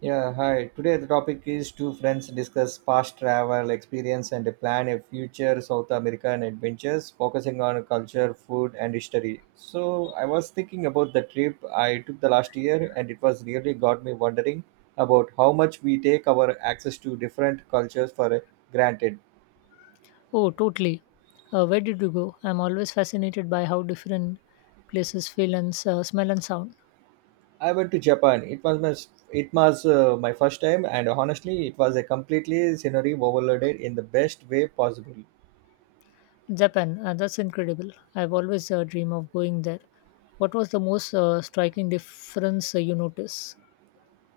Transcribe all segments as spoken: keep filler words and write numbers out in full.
Yeah, hi. Today the topic is two friends discuss past travel experience and plan a future South American adventures, focusing on culture, food, and history. So I was thinking about the trip I took the last year, and it was really got me wondering about how much we take our access to different cultures for granted. Oh, totally. Uh, where did you go? I'm always fascinated by how different places feel and s- uh, smell and sound. I went to Japan. It was my it was uh, my first time, and honestly, it was a completely scenery overloaded in the best way possible. Japan, uh, that's incredible. I've always uh, dreamed of going there. What was the most uh, striking difference uh, you noticed?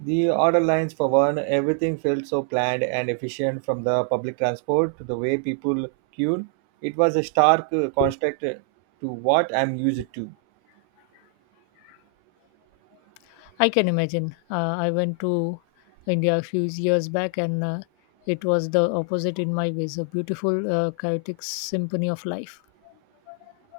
The order lines for one, everything felt so planned and efficient from the public transport to the way people queued. It was a stark uh, contrast uh, to what I'm used to. I can imagine. Uh, I went to India a few years back and uh, it was the opposite in my ways a beautiful, uh, chaotic symphony of life.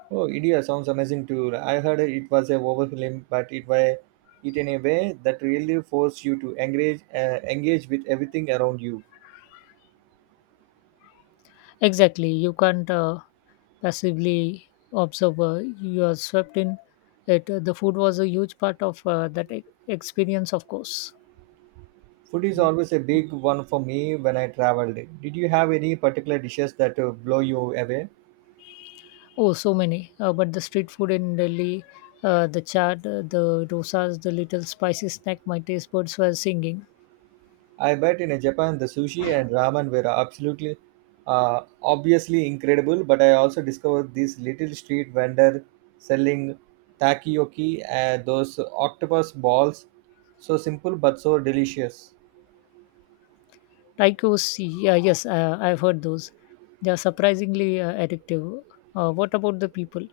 Oh, India sounds amazing too. I heard it was a overwhelming, but it was it in a way that really forced you to engage uh, engage with everything around you. Exactly. You can't uh, passively observe. Uh, you are swept in it. The food was a huge part of uh, that e- experience, of course. Food is always a big one for me when I traveled. Did you have any particular dishes that uh, blow you away? Oh, so many. Uh, but the street food in Delhi, uh, the chaat, uh, the dosas, the little spicy snack, my taste buds were singing. I bet in Japan the sushi and ramen were absolutely uh, obviously incredible, but I also discovered this little street vendor selling takoyaki and those octopus balls. So simple but so delicious. Tacos, yeah, yes, uh, I've heard those. They are surprisingly uh, addictive. Uh, what about the people?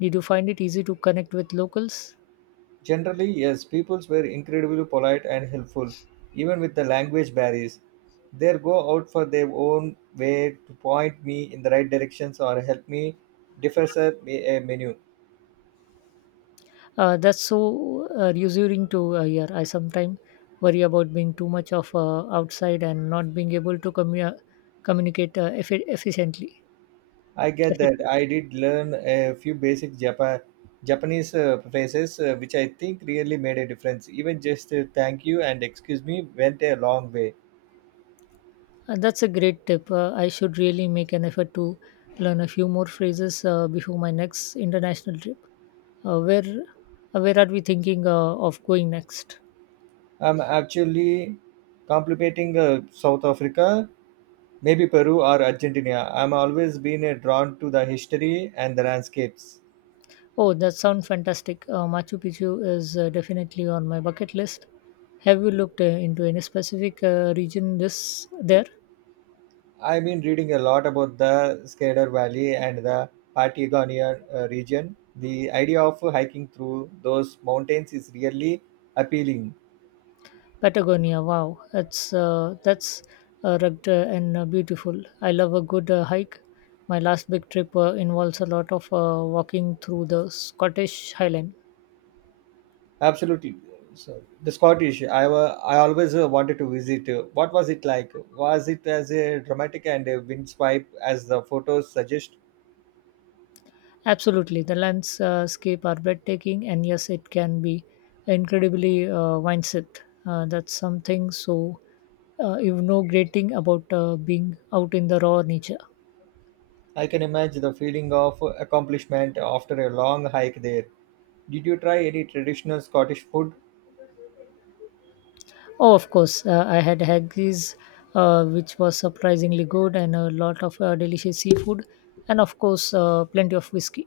Did you find it easy to connect with locals? Generally, yes, peoples were incredibly polite and helpful, even with the language barriers. They go out for their own way to point me in the right directions or help me decipher a menu. Uh, that's so uh, reassuring to uh, hear. I sometimes worry about being too much of uh, outside and not being able to commu- communicate uh, effi- efficiently. I get that. Effectively. I did learn a few basic Japan Japanese uh, phrases, uh, which I think really made a difference. Even just uh, thank you and excuse me went a long way. Uh, that's a great tip. Uh, I should really make an effort to learn a few more phrases uh, before my next international trip. Uh, where uh, where are we thinking uh, of going next? I'm actually contemplating uh, South Africa, maybe Peru or Argentina. I'm always been uh, drawn to the history and the landscapes. Oh, that sounds fantastic. Uh, Machu Picchu is uh, definitely on my bucket list. Have you looked uh, into any specific uh, region this there? I've been reading a lot about the Scader Valley and the Patagonia uh, region. The idea of hiking through those mountains is really appealing. Patagonia. Wow, that's uh, that's uh, rugged uh, and uh, beautiful. I love a good uh, hike. My last big trip uh, involves a lot of uh, walking through the Scottish Highland. Absolutely. So the Scottish, I wa- I always uh, wanted to visit. Uh, What was it like? Was it as uh, dramatic and uh, windswipe as the photos suggest? Absolutely, the landscape are breathtaking, and yes, it can be incredibly uh, mindset. Uh, that's something so uh, you know, great thing about uh, being out in the raw nature. I can imagine the feeling of accomplishment after a long hike there. Did you try any traditional Scottish food? Oh, of course. Uh, I had haggis, uh, which was surprisingly good, and a lot of uh, delicious seafood, and of course, uh, plenty of whiskey.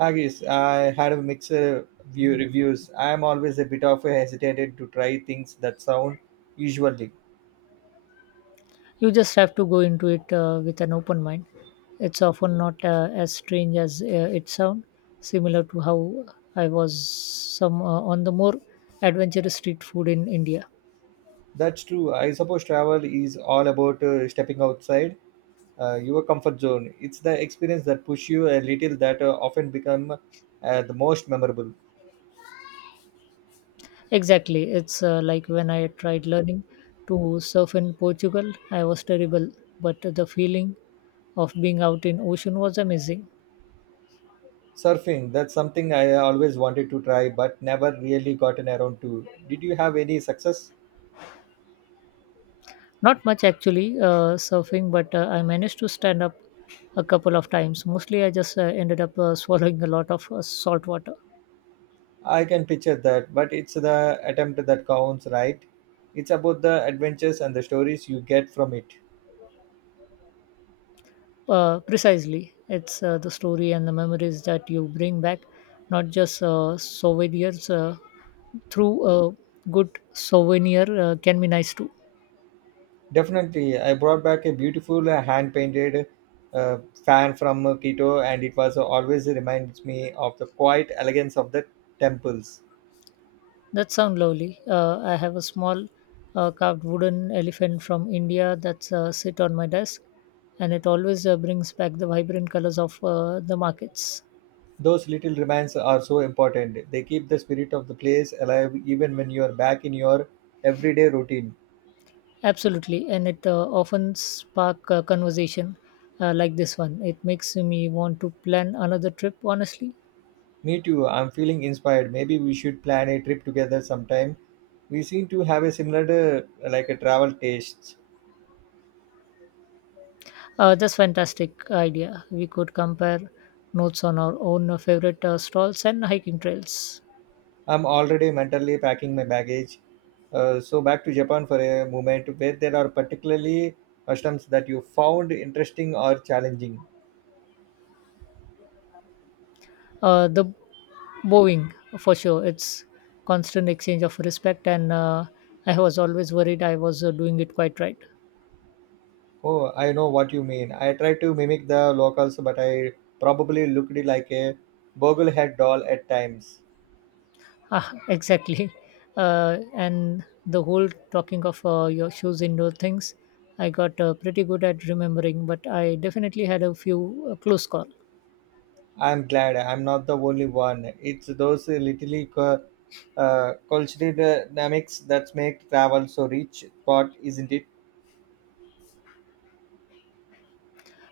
Haggis. I had a mixed uh, view reviews. I am always a bit of a hesitated to try things that sound usually. You just have to go into it uh, with an open mind. It's often not uh, as strange as uh, it sounds, similar to how I was some uh, on the more adventurous street food in India. That's true. I suppose travel is all about uh, stepping outside uh, your comfort zone. It's the experience that push you a little that uh, often become uh, the most memorable. Exactly. It's uh, like when I tried learning to surf in Portugal, I was terrible, but the feeling of being out in ocean was amazing. Surfing, that's something I always wanted to try but never really gotten around to. Did you have any success? Not much actually, uh, surfing, but uh, I managed to stand up a couple of times. Mostly, I just uh, ended up uh, swallowing a lot of uh, salt water. I can picture that, but it's the attempt that counts, right? It's about the adventures and the stories you get from it. Uh, precisely, it's uh, the story and the memories that you bring back, not just uh, souvenirs. Uh, through a good souvenir uh, can be nice too. Definitely, I brought back a beautiful uh, hand painted uh, fan from uh, Quito, and it was uh, always reminds me of the quiet elegance of the temples. That sounds lovely. Uh, I have a small uh, carved wooden elephant from India that's uh, sit on my desk, and it always uh, brings back the vibrant colors of uh, the markets. Those little remnants are so important. They keep the spirit of the place alive even when you're back in your everyday routine. Absolutely, and it uh, often spark a conversation uh, like this one. It makes me want to plan another trip. Honestly, Me too, I'm feeling inspired. Maybe we should plan a trip together sometime. We seem to have a similar uh, like a travel tastes. uh, that's fantastic idea. We could compare notes on our own uh, favorite uh, stalls and hiking trails. I'm already mentally packing my baggage. Uh, so back to Japan for a moment where there are particularly customs that you found interesting or challenging. Uh, the bowing for sure. It's constant exchange of respect, and uh, I was always worried I was uh, doing it quite right. Oh, I know what you mean. I tried to mimic the locals, but I probably looked like a boglehead doll at times. Ah, exactly. Uh, and the whole talking of uh, your shoes indoor things, I got uh, pretty good at remembering, but I definitely had a few uh, close call. I'm glad I'm not the only one. It's those little cu- uh, cultural dynamics that make travel so rich, thought, isn't it?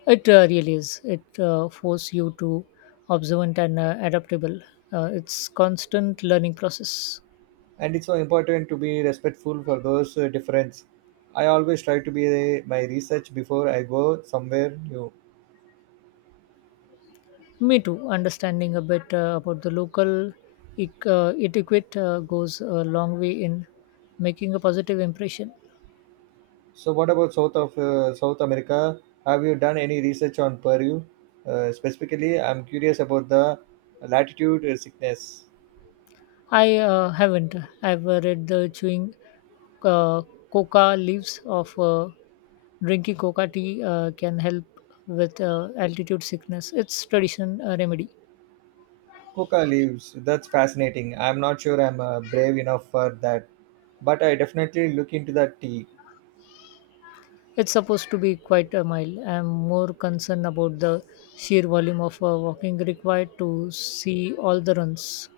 It uh, really is. It uh, force you to observant and uh, adaptable. Uh, it's constant learning process. And it's so important to be respectful for those uh, difference. I always try to be uh, my research before I go somewhere new. Me too. Understanding a bit uh, about the local ec- uh, etiquette uh, goes a long way in making a positive impression. So, what about South of uh, South America? Have you done any research on Peru? Uh, specifically, I'm curious about the latitude uh, sickness. I uh, haven't. I've uh, read the chewing uh, coca leaves of uh, drinking coca tea uh, can help with uh, altitude sickness. It's tradition uh, remedy. Coca leaves. That's fascinating. I'm not sure I'm uh, brave enough for that, but I definitely look into that tea. It's supposed to be quite a mild. I'm more concerned about the sheer volume of uh, walking required to see all the runs.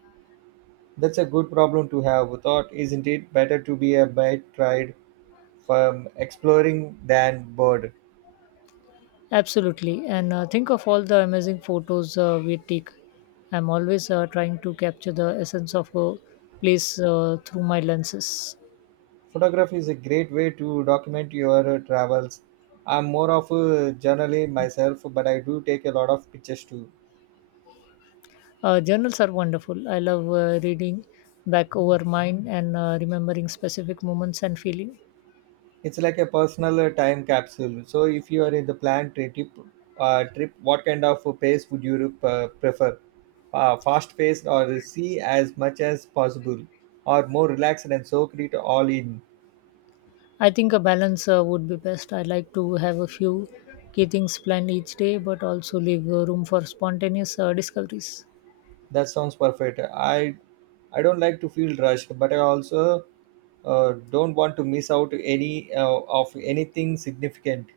That's a good problem to have. Thought, isn't it better to be a bit tried from exploring than bored? Absolutely, and uh, think of all the amazing photos uh, we take. I'm always uh, trying to capture the essence of a place uh, through my lenses. Photography is a great way to document your uh, travels. I'm more of a journaler myself, but I do take a lot of pictures too. Uh, journals are wonderful. I love uh, reading back over mine and uh, remembering specific moments and feeling. It's like a personal uh, time capsule. So if you are in the planned tri- trip uh, trip, what kind of uh, pace would you uh, prefer, uh, fast paced or see as much as possible, or more relaxed and soak it all in? I think a balance uh, would be best. I like to have a few key things planned each day, but also leave uh, room for spontaneous uh, discoveries. That sounds perfect. I I don't like to feel rushed, but I also uh, don't want to miss out any uh, of anything significant.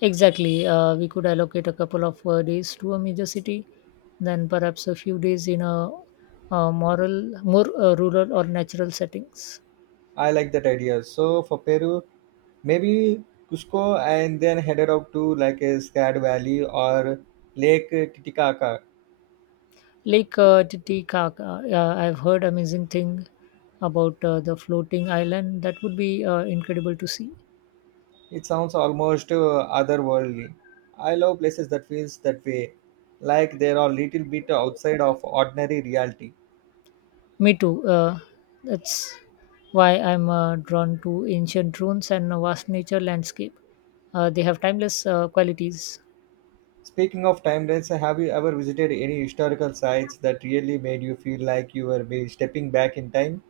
Exactly. Uh, we could allocate a couple of uh, days to a major city, then perhaps a few days in a, uh moral, more uh, rural or natural settings. I like that idea. So for Peru, maybe Cusco, and then headed out to like a Scad Valley or Lake Titicaca. Lake uh, Titicaca. Yeah, I've heard amazing thing about uh, the floating island. That would be uh, incredible to see. It sounds almost uh, otherworldly. I love places that feels that way, like they are a little bit outside of ordinary reality. Me too. Uh, that's why I'm uh, drawn to ancient ruins and a vast nature landscape. Uh, they have timeless uh, qualities. Speaking of timelines, have you ever visited any historical sites that really made you feel like you were be stepping back in time?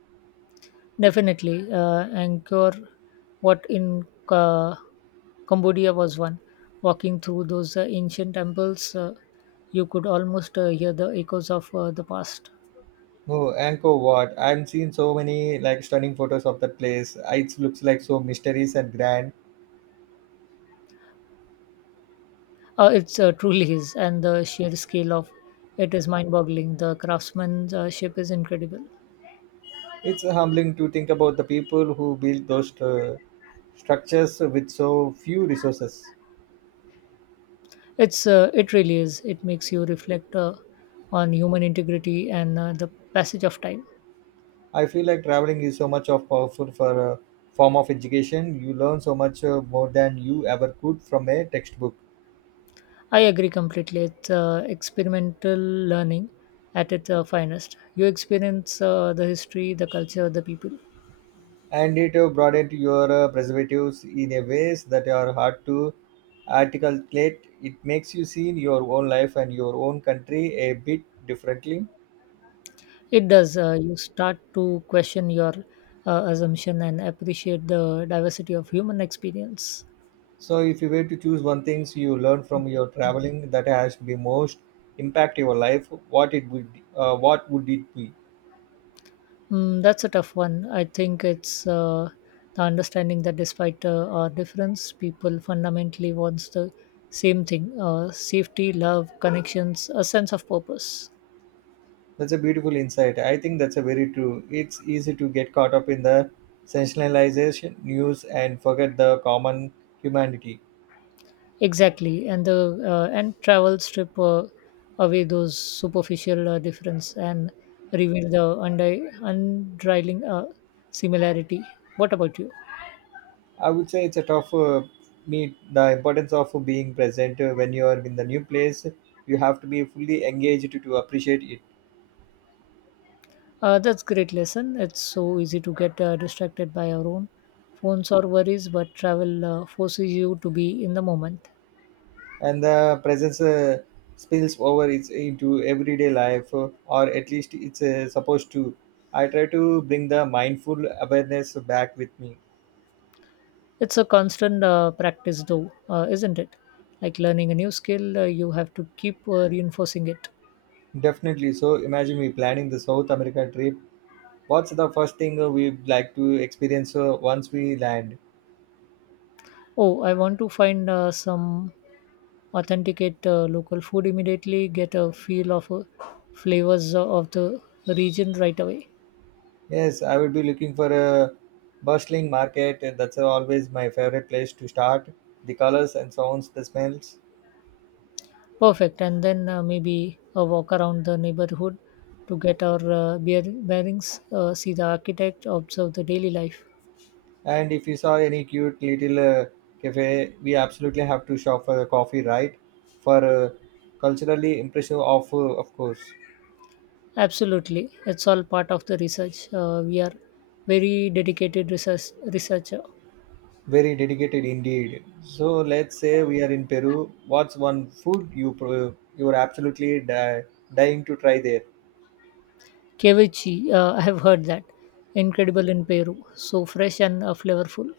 Definitely, uh, Angkor, what in uh, Cambodia was one. Walking through those uh, ancient temples, uh, you could almost uh, hear the echoes of uh, the past. Oh, Angkor Wat. I have seen so many like stunning photos of that place. It looks like so mysterious and grand. Uh, it's uh, truly is, and the sheer scale of it is mind-boggling. The craftsmanship is incredible. It's humbling to think about the people who built those uh, structures with so few resources. It's uh, it really is. It makes you reflect uh, on human integrity and uh, the passage of time. I feel like traveling is so much of powerful for a form of education. You learn so much uh, more than you ever could from a textbook. I agree completely. It's uh, experimental learning at its uh, finest. You experience uh, the history, the culture, the people. And it uh, broadened your uh, perspectives in a ways that are hard to articulate. It makes you see your own life and your own country a bit differently. It does. Uh, you start to question your uh, assumption and appreciate the diversity of human experience. So, if you were to choose one thing you learned from your traveling that has been most impact your life, what it would, uh, what would it be? Mm, that's a tough one. I think it's uh, the understanding that despite uh, our difference, people fundamentally wants the same thing: uh, safety, love, connections, a sense of purpose. That's a beautiful insight. I think that's a very true. It's easy to get caught up in the sensationalization news and forget the common humanity. Exactly, and the uh, and travel strip uh, away those superficial uh, difference and reveal the undi- unrivaling uh, similarity. What about you? I would say it's a tough uh, meet the importance of being present uh, when you are in the new place. You have to be fully engaged to, to appreciate it, Uh, that's great lesson. It's so easy to get uh, distracted by our own phones or worries, but travel uh, forces you to be in the moment. and the presence uh, spills over it's into everyday life, uh, or at least it's uh, supposed to. I try to bring the mindful awareness back with me. It's a constant uh, practice, though, uh, isn't it? Like learning a new skill, uh, you have to keep uh, reinforcing it. Definitely. So imagine we planning the South America trip. What's the first thing uh, we'd like to experience uh, once we land? Oh, I want to find uh, some authenticate uh, local food immediately, get a feel of uh, flavors of the region right away. Yes, I would be looking for a bustling market. That's always my favorite place to start. The colors and sounds, the smells. Perfect. And then uh, maybe a walk around the neighborhood to get our uh, bear- bearings, uh, see the architect, observe the daily life. And if you saw any cute little uh, cafe, we absolutely have to shop for a coffee, right? For uh, culturally impressive of uh, of course. Absolutely. It's all part of the research. Uh, we are very dedicated research researcher. Very dedicated indeed. So let's say we are in Peru. What's one food you pro- you are absolutely di- dying to try there? Ceviche, uh, I have heard that. Incredible in Peru. So fresh and uh, flavorful.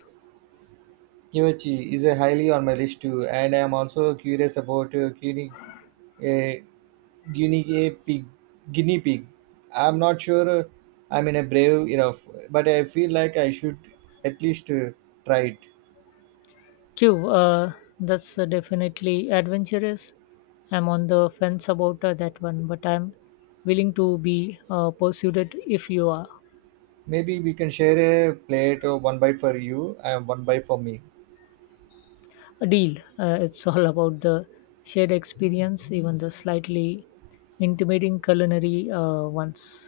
Kimachi is a highly on my list too, and I am also curious about uh, cuisine a guinea a pig guinea pig. I'm not sure, uh, I'm in a brave enough, but I feel like I should at least uh, try it. Q, uh, that's uh, definitely adventurous. I'm on the fence about uh, that one, but I'm willing to be uh, pursued if you are. Maybe we can share a plate, or one bite for you and one bite for me. Deal. Uh, it's all about the shared experience, even the slightly intimidating culinary uh, ones.